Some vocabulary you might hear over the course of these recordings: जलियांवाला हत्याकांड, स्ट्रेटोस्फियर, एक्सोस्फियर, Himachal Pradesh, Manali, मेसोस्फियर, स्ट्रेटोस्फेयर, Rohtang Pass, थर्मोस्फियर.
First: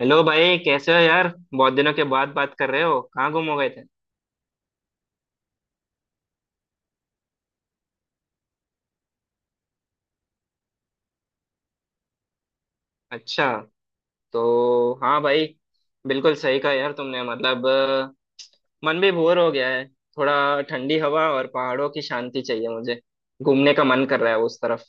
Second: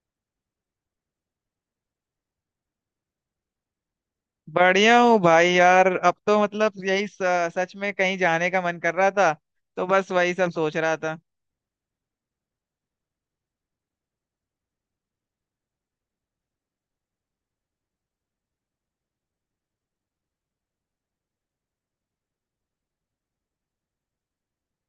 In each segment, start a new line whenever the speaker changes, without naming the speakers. Hello भाई, कैसे हो यार। बहुत दिनों के बाद बात कर रहे हो, कहाँ गुम हो गए थे।
बढ़िया हूँ भाई। यार अब तो मतलब यही सच में कहीं जाने का मन कर रहा था तो बस वही सब सोच रहा था।
अच्छा। तो हाँ भाई, बिल्कुल सही कहा यार तुमने। मतलब मन भी बोर हो गया है। थोड़ा ठंडी हवा और पहाड़ों की शांति चाहिए मुझे। घूमने का मन कर रहा है उस तरफ।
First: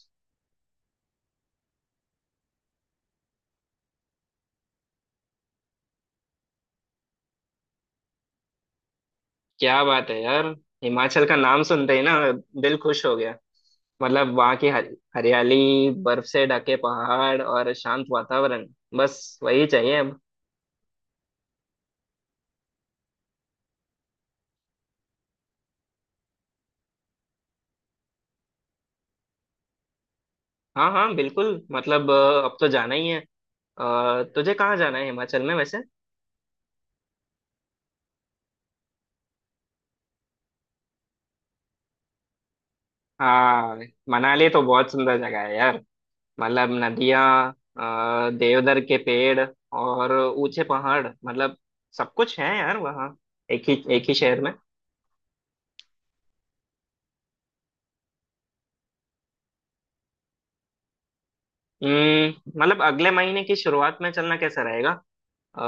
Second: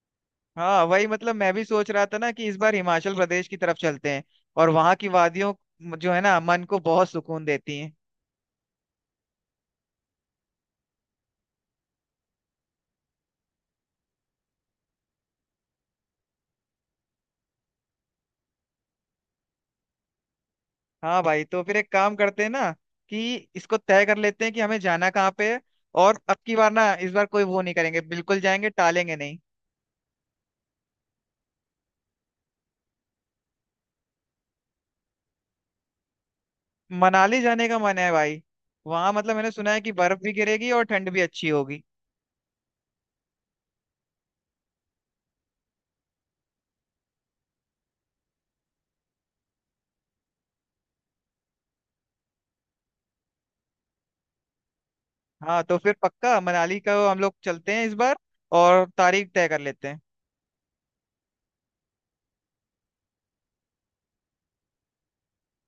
हाँ वही मतलब मैं भी सोच रहा था ना कि इस बार हिमाचल प्रदेश की तरफ चलते हैं और वहाँ की वादियों जो है ना मन को बहुत सुकून देती हैं।
क्या बात है यार, हिमाचल का नाम सुनते ही ना दिल खुश हो गया। मतलब वहाँ की हरियाली, बर्फ से ढके पहाड़ और शांत वातावरण, बस वही चाहिए अब।
हाँ भाई तो फिर एक काम करते हैं ना कि इसको तय कर लेते हैं कि हमें जाना कहाँ पे है। और अब की बार ना इस बार कोई वो नहीं करेंगे, बिल्कुल जाएंगे, टालेंगे नहीं।
हाँ हाँ बिल्कुल। मतलब अब तो जाना ही है। तुझे कहाँ जाना है हिमाचल में वैसे।
मनाली जाने का मन है भाई। वहाँ मतलब मैंने सुना है कि बर्फ भी गिरेगी और ठंड भी अच्छी होगी।
हाँ, मनाली तो बहुत सुंदर जगह है यार। मतलब नदियाँ, देवदार के पेड़ और ऊंचे पहाड़, मतलब सब कुछ है यार वहाँ, एक ही शहर में।
हाँ तो फिर पक्का मनाली का हम लोग चलते हैं इस बार, और तारीख तय कर लेते हैं।
हम्म, मतलब अगले महीने की शुरुआत में चलना कैसा रहेगा। अ,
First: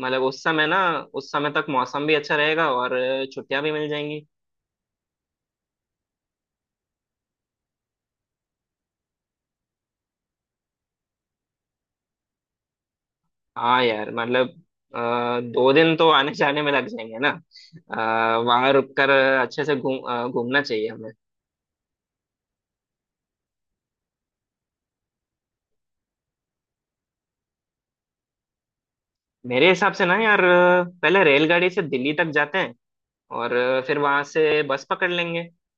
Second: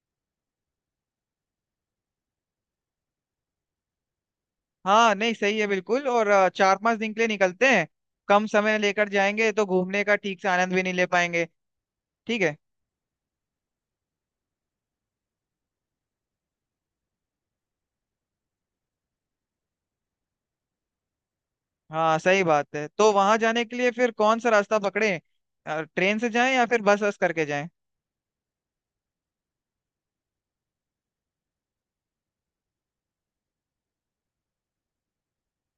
मतलब उस समय ना, उस समय तक मौसम भी अच्छा रहेगा और छुट्टियाँ भी मिल जाएंगी।
हाँ नहीं सही है बिल्कुल। और चार पांच दिन के लिए निकलते हैं। कम समय लेकर जाएंगे तो घूमने का ठीक से आनंद भी नहीं ले पाएंगे। ठीक है।
हाँ यार, मतलब अ, 2 दिन तो आने जाने में लग जाएंगे ना। वहाँ रुककर अच्छे से घूमना चाहिए हमें।
हाँ सही बात है। तो वहां जाने के लिए फिर कौन सा रास्ता पकड़े, ट्रेन से जाएं या फिर बस बस करके जाएं।
मेरे हिसाब से ना यार पहले रेलगाड़ी से दिल्ली तक जाते हैं, और फिर वहां से बस पकड़ लेंगे। अ,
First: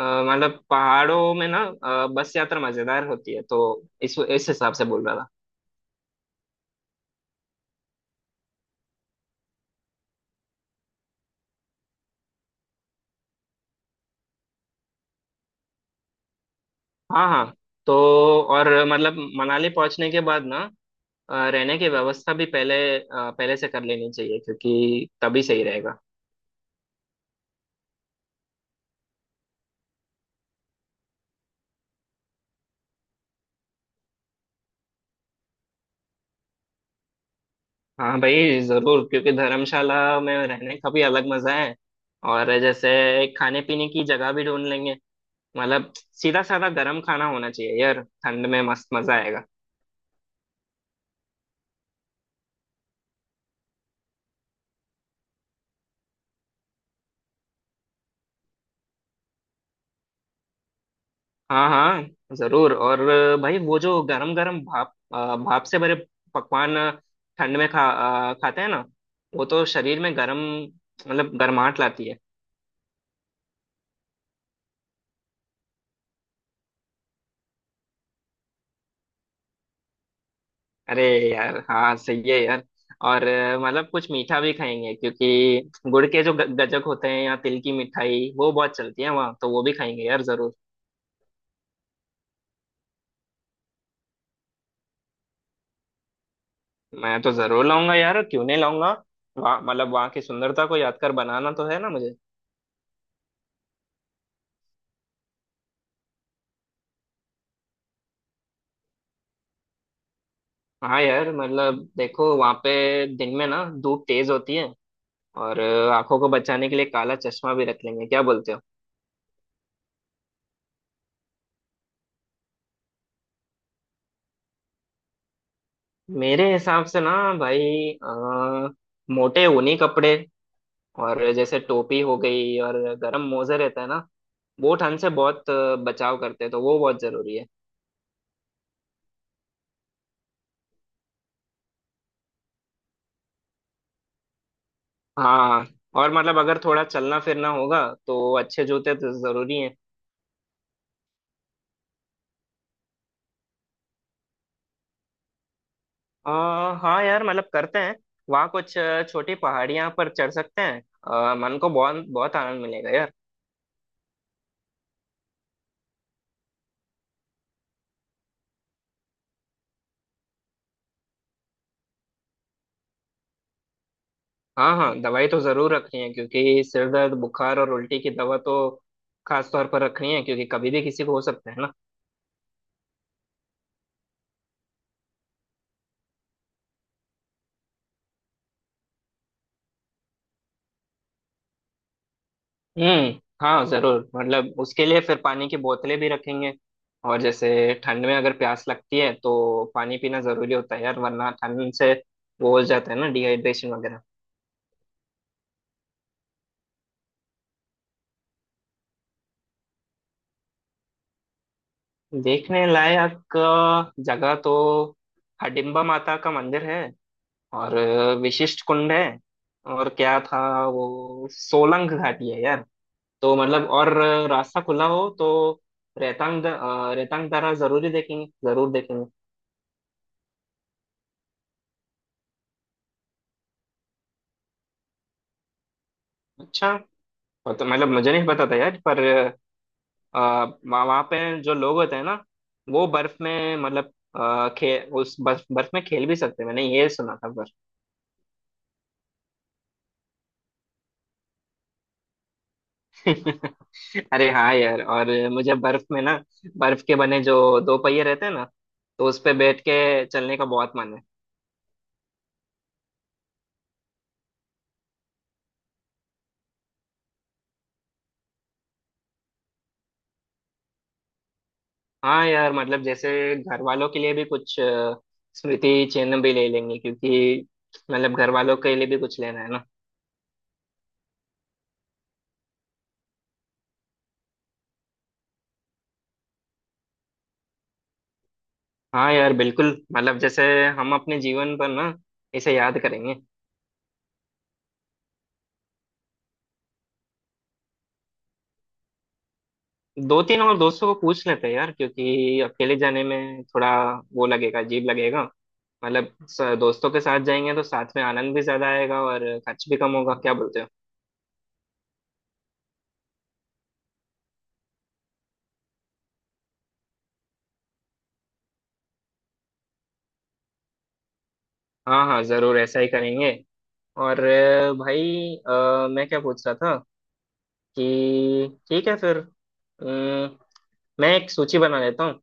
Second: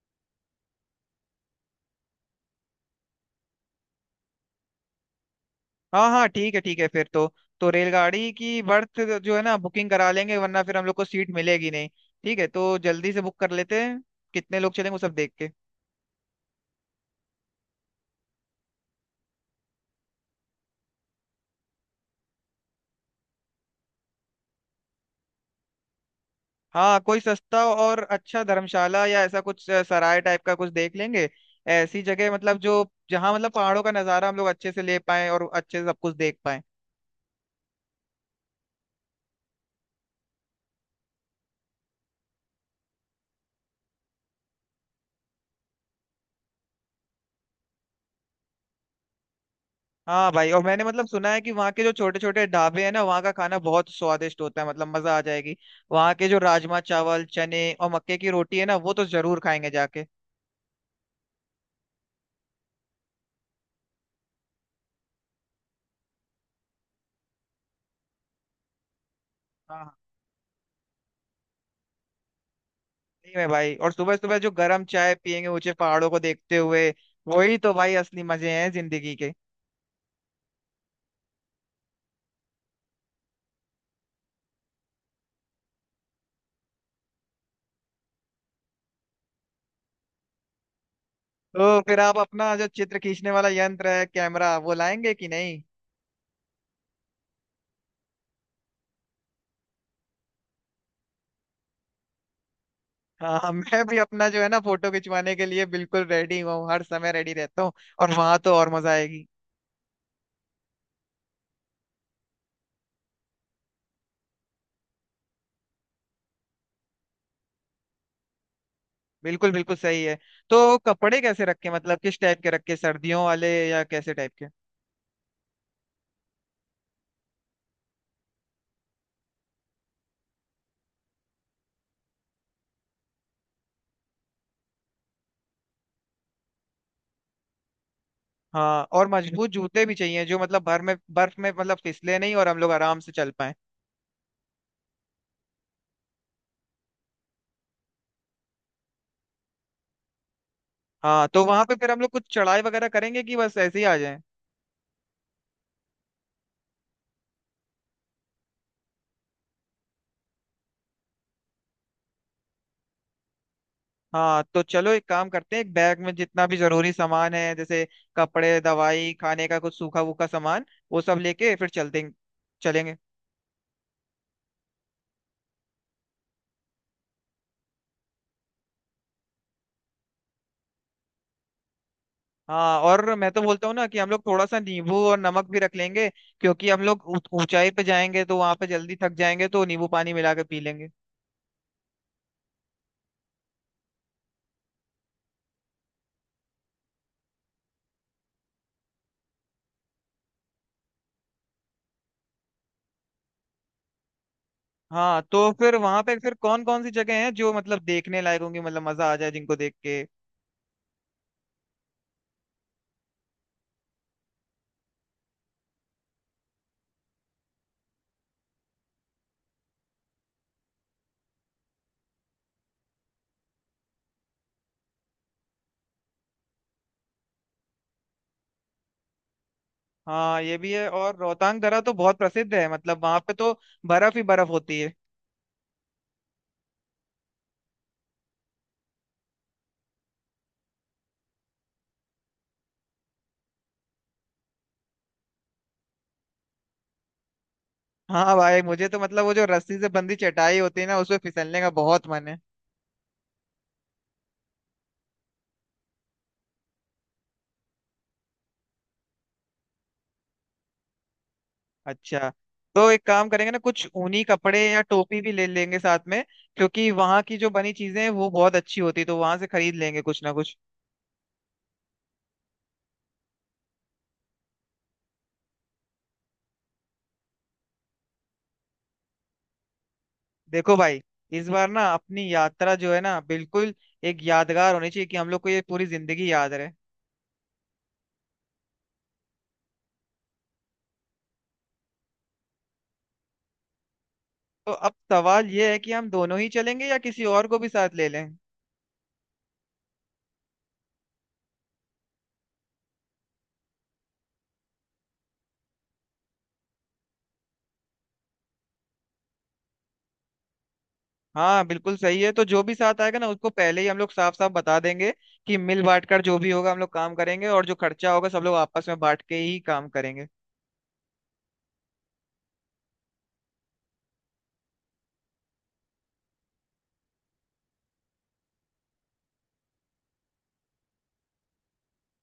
मतलब पहाड़ों में ना, बस यात्रा मजेदार होती है, तो इस हिसाब से बोल रहा था।
हाँ हाँ, ठीक है फिर तो। तो रेलगाड़ी की बर्थ जो है ना बुकिंग करा लेंगे वरना फिर हम लोग को सीट मिलेगी नहीं। ठीक है तो जल्दी से बुक कर लेते हैं, कितने लोग चलेंगे वो सब देख के।
हाँ हाँ। तो और मतलब मनाली पहुंचने के बाद ना, रहने की व्यवस्था भी पहले से कर लेनी चाहिए, क्योंकि तभी सही रहेगा।
हाँ कोई सस्ता और अच्छा धर्मशाला या ऐसा कुछ सराय टाइप का कुछ देख लेंगे। ऐसी जगह मतलब जो, जहाँ मतलब पहाड़ों का नज़ारा हम लोग अच्छे से ले पाए और अच्छे से सब कुछ देख पाए।
हाँ भाई जरूर, क्योंकि धर्मशाला में रहने का भी अलग मजा है। और जैसे खाने पीने की जगह भी ढूंढ लेंगे। मतलब सीधा साधा गर्म खाना होना चाहिए यार, ठंड में मस्त मजा आएगा।
हाँ भाई। और मैंने मतलब सुना है कि वहाँ के जो छोटे छोटे ढाबे हैं ना वहाँ का खाना बहुत स्वादिष्ट होता है, मतलब मजा आ जाएगी। वहाँ के जो राजमा चावल चने और मक्के की रोटी है ना वो तो जरूर खाएंगे जाके।
हाँ हाँ जरूर। और भाई वो जो गरम गरम भाप से भरे पकवान ठंड में खाते हैं ना, वो तो
हाँ हाँ,
शरीर में गरम, मतलब गर्माहट लाती है।
सही में भाई। और सुबह सुबह जो गर्म चाय पियेंगे ऊंचे पहाड़ों को देखते हुए, वही तो भाई असली मजे हैं जिंदगी के।
अरे यार, हाँ सही है यार। और मतलब कुछ मीठा भी खाएंगे, क्योंकि गुड़ के जो गजक होते हैं या तिल की मिठाई, वो बहुत चलती है वहाँ, तो वो भी खाएंगे यार जरूर।
तो फिर आप अपना जो चित्र खींचने वाला यंत्र है कैमरा वो लाएंगे कि नहीं।
मैं तो जरूर लाऊंगा यार, क्यों नहीं लाऊंगा। वहाँ, मतलब वहाँ की सुंदरता को यादगार बनाना तो है ना मुझे।
हाँ मैं भी अपना जो है ना फोटो खिंचवाने के लिए बिल्कुल रेडी हूँ, हर समय रेडी रहता हूँ। और वहां तो और मजा आएगी।
हाँ यार, मतलब देखो वहाँ पे दिन में ना धूप तेज होती है, और आंखों को बचाने के लिए काला चश्मा भी रख लेंगे, क्या बोलते हो।
बिल्कुल बिल्कुल सही है। तो कपड़े कैसे रखे, मतलब किस टाइप के रखे, सर्दियों वाले या कैसे टाइप के।
मेरे हिसाब से ना भाई, मोटे ऊनी कपड़े, और जैसे टोपी हो गई और गर्म मोजे रहता है ना, वो ठंड से बहुत बचाव करते हैं, तो वो बहुत जरूरी है।
हाँ और मजबूत जूते भी चाहिए जो मतलब भर में बर्फ में मतलब फिसले नहीं और हम लोग आराम से चल पाए।
हाँ, और मतलब अगर थोड़ा चलना फिरना होगा, तो अच्छे जूते तो जरूरी है।
हाँ तो वहां पे फिर हम लोग कुछ चढ़ाई वगैरह करेंगे कि बस ऐसे ही आ जाए।
हाँ यार मतलब करते हैं। वहाँ कुछ छोटी पहाड़ियाँ पर चढ़ सकते हैं। मन को बहुत बहुत आनंद मिलेगा यार।
हाँ तो चलो एक काम करते हैं, एक बैग में जितना भी जरूरी सामान है जैसे कपड़े दवाई खाने का कुछ सूखा वूखा सामान, वो सब लेके फिर चलते चलेंगे।
हाँ हाँ, दवाई तो जरूर रखनी है, क्योंकि सिर दर्द, बुखार और उल्टी की दवा तो खास तौर पर रखनी है, क्योंकि कभी भी किसी को हो सकता है ना।
हाँ और मैं तो बोलता हूँ ना कि हम लोग थोड़ा सा नींबू और नमक भी रख लेंगे क्योंकि हम लोग ऊंचाई पे जाएंगे तो वहां पे जल्दी थक जाएंगे तो नींबू पानी मिला के पी लेंगे।
हम्म। हाँ जरूर, मतलब उसके लिए फिर पानी की बोतलें भी रखेंगे। और जैसे ठंड में अगर प्यास लगती है तो पानी पीना जरूरी होता है यार, वरना ठंड से वो हो जाता है ना, डिहाइड्रेशन वगैरह।
हाँ तो फिर वहां पे फिर कौन कौन सी जगह हैं जो मतलब देखने लायक होंगी, मतलब मजा आ जाए जिनको देख के।
देखने लायक जगह तो हडिम्बा माता का मंदिर है, और विशिष्ट कुंड है, और क्या था, वो सोलंग घाटी है यार। तो मतलब, और रास्ता खुला हो तो रेतांग दर्रा जरूरी देखेंगे, जरूर देखेंगे।
हाँ ये भी है। और रोहतांग दर्रा तो बहुत प्रसिद्ध है, मतलब वहां पे तो बर्फ ही बर्फ होती है।
अच्छा। और तो मतलब मुझे नहीं पता था यार, पर अ, वहाँ वहाँ पे जो लोग होते हैं ना, वो बर्फ में मतलब अ, खे उस बर्फ बर्फ में खेल भी सकते हैं, मैंने ये सुना था।
हाँ भाई मुझे तो मतलब वो जो रस्सी से बंधी चटाई होती है ना उसमें फिसलने का बहुत मन है।
अरे हाँ यार। और मुझे बर्फ में ना, बर्फ के बने जो दो पहिए रहते हैं ना, तो उस पे बैठ के चलने का बहुत मन है।
अच्छा। तो एक काम करेंगे ना, कुछ ऊनी कपड़े या टोपी भी ले लेंगे साथ में क्योंकि वहां की जो बनी चीजें हैं वो बहुत अच्छी होती है तो वहां से खरीद लेंगे कुछ ना कुछ।
हाँ यार, मतलब जैसे घर वालों के लिए भी कुछ स्मृति चिन्ह भी ले लेंगे, क्योंकि मतलब घर वालों के लिए भी कुछ लेना है ना।
देखो भाई, इस बार ना अपनी यात्रा जो है ना बिल्कुल एक यादगार होनी चाहिए कि हम लोग को ये पूरी जिंदगी याद रहे।
हाँ यार बिल्कुल, मतलब जैसे हम अपने जीवन पर ना इसे याद करेंगे।
तो अब सवाल ये है कि हम दोनों ही चलेंगे या किसी और को भी साथ ले लें।
दो तीन और दोस्तों को पूछ लेते हैं यार, क्योंकि अकेले जाने में थोड़ा वो लगेगा, अजीब लगेगा। मतलब दोस्तों के साथ जाएंगे तो साथ में आनंद भी ज्यादा आएगा और खर्च भी कम होगा, क्या बोलते हो।
हाँ बिल्कुल सही है। तो जो भी साथ आएगा ना उसको पहले ही हम लोग साफ साफ बता देंगे कि मिल बांट कर जो भी होगा हम लोग काम करेंगे, और जो खर्चा होगा सब लोग आपस में बांट के ही काम करेंगे।
हाँ हाँ जरूर, ऐसा ही करेंगे। और भाई मैं क्या पूछ रहा था, कि ठीक है फिर अम, मैं एक सूची बना लेता हूँ,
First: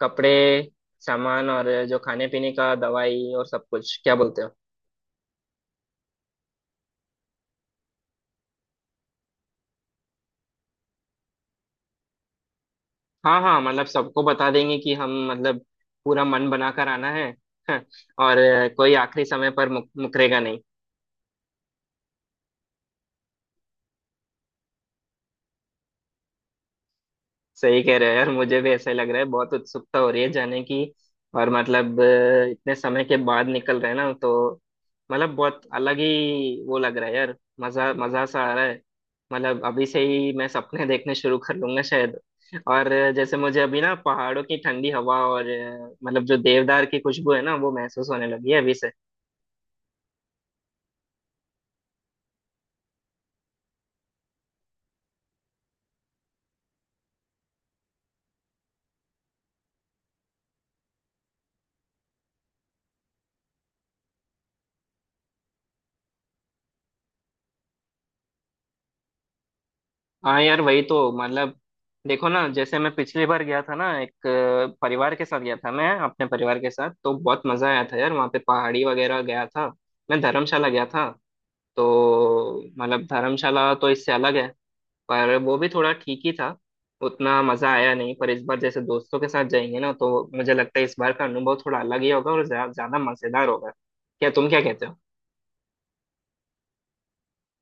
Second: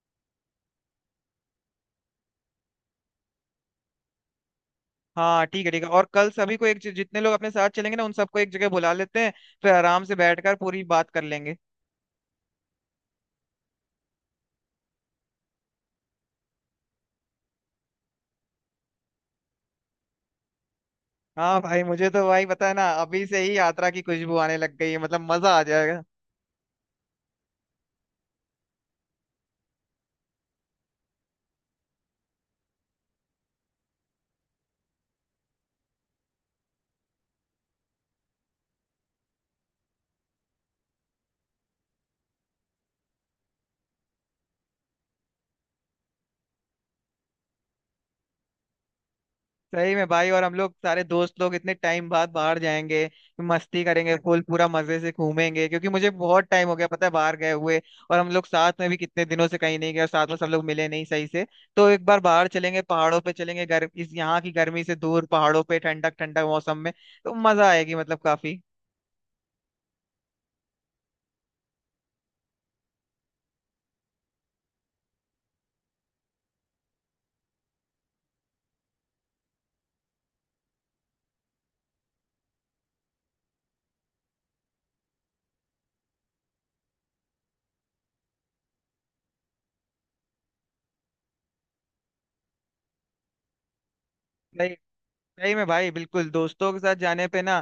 कपड़े, सामान, और जो खाने पीने का, दवाई और सब कुछ, क्या बोलते हो।
हाँ ठीक है ठीक है। और कल सभी को एक जितने लोग अपने साथ चलेंगे ना उन सबको एक जगह बुला लेते हैं, फिर आराम से बैठकर पूरी बात कर लेंगे।
हाँ हाँ, मतलब सबको बता देंगे कि हम मतलब पूरा मन बनाकर आना है। और कोई आखिरी समय पर मुकरेगा नहीं।
हाँ भाई मुझे तो भाई पता है ना, अभी से ही यात्रा की खुशबू आने लग गई है, मतलब मजा आ जाएगा।
सही कह रहे हो यार, मुझे भी ऐसा ही लग रहा है, बहुत उत्सुकता हो रही है जाने की। और मतलब इतने समय के बाद निकल रहे हैं ना, तो मतलब बहुत अलग ही वो लग रहा है यार, मजा मजा सा आ रहा है। मतलब अभी से ही मैं सपने देखने शुरू कर लूंगा शायद। और जैसे मुझे अभी ना पहाड़ों की ठंडी हवा, और मतलब जो देवदार की खुशबू है ना, वो महसूस होने लगी है अभी से।
सही में भाई। और हम लोग सारे दोस्त लोग इतने टाइम बाद बाहर जाएंगे, मस्ती करेंगे, फुल पूरा मजे से घूमेंगे क्योंकि मुझे बहुत टाइम हो गया पता है बाहर गए हुए। और हम लोग साथ में भी कितने दिनों से कहीं नहीं गए और साथ में सब लोग मिले नहीं सही से। तो एक बार बाहर चलेंगे, पहाड़ों पे चलेंगे, इस यहाँ की गर्मी से दूर पहाड़ों पे ठंडक ठंडक मौसम में, तो मजा आएगी मतलब काफी।
हाँ यार, वही तो, मतलब देखो ना, जैसे मैं पिछली बार गया था ना, एक परिवार के साथ गया था मैं, अपने परिवार के साथ, तो बहुत मजा आया था यार, वहाँ पे पहाड़ी वगैरह गया था, मैं धर्मशाला गया था। तो मतलब धर्मशाला तो इससे अलग है, पर वो भी थोड़ा ठीक ही था, उतना मजा आया नहीं। पर इस बार जैसे दोस्तों के साथ जाएंगे ना, तो मुझे लगता है इस बार का अनुभव थोड़ा अलग ही होगा, और ज्यादा मजेदार होगा। क्या, तुम क्या
सही
कहते हो।
सही में भाई, बिल्कुल दोस्तों के साथ जाने पे ना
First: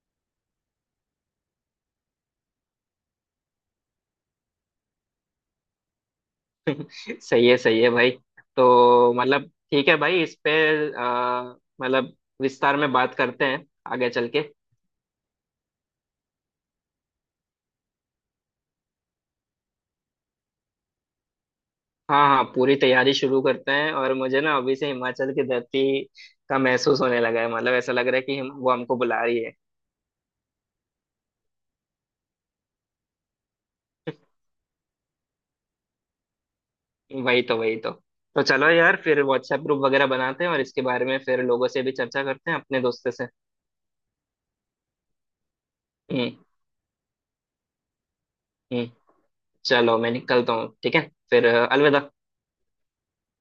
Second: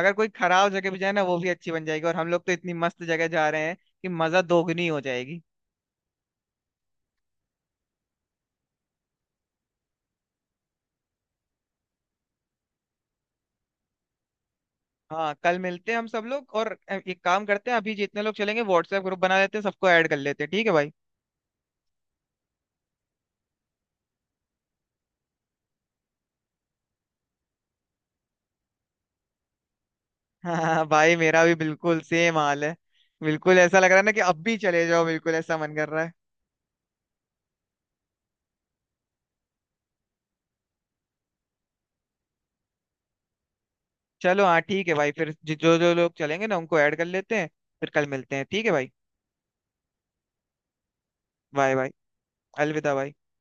अगर कोई खराब जगह भी जाए ना वो भी अच्छी बन जाएगी, और हम लोग तो इतनी मस्त जगह जा रहे हैं कि मजा दोगुनी हो जाएगी।
सही है, सही है भाई। तो मतलब ठीक है भाई, इस पे मतलब विस्तार में बात करते हैं आगे चल के।
हाँ कल मिलते हैं हम सब लोग, और एक काम करते हैं, अभी जितने लोग चलेंगे व्हाट्सएप ग्रुप बना लेते हैं, सबको ऐड कर लेते हैं, ठीक है भाई।
हाँ हाँ, पूरी तैयारी शुरू करते हैं, और मुझे ना अभी से हिमाचल की धरती का महसूस होने लगा है, मतलब ऐसा लग रहा है कि वो हमको बुला रही है।
हाँ भाई मेरा भी बिल्कुल सेम हाल है। बिल्कुल ऐसा लग रहा है ना कि अब भी चले जाओ, बिल्कुल ऐसा मन कर रहा है।
वही तो, वही तो। तो चलो यार, फिर व्हाट्सएप ग्रुप वगैरह बनाते हैं, और इसके बारे में फिर लोगों से भी चर्चा करते हैं अपने दोस्तों से।
चलो हाँ, ठीक है भाई। फिर जो जो लोग
हम्म।
चलेंगे ना उनको ऐड कर लेते हैं। फिर कल मिलते हैं ठीक है
हम्म।
भाई।
चलो मैं निकलता हूँ, ठीक है फिर,
बाय बाय।
अलविदा।
अलविदा भाई।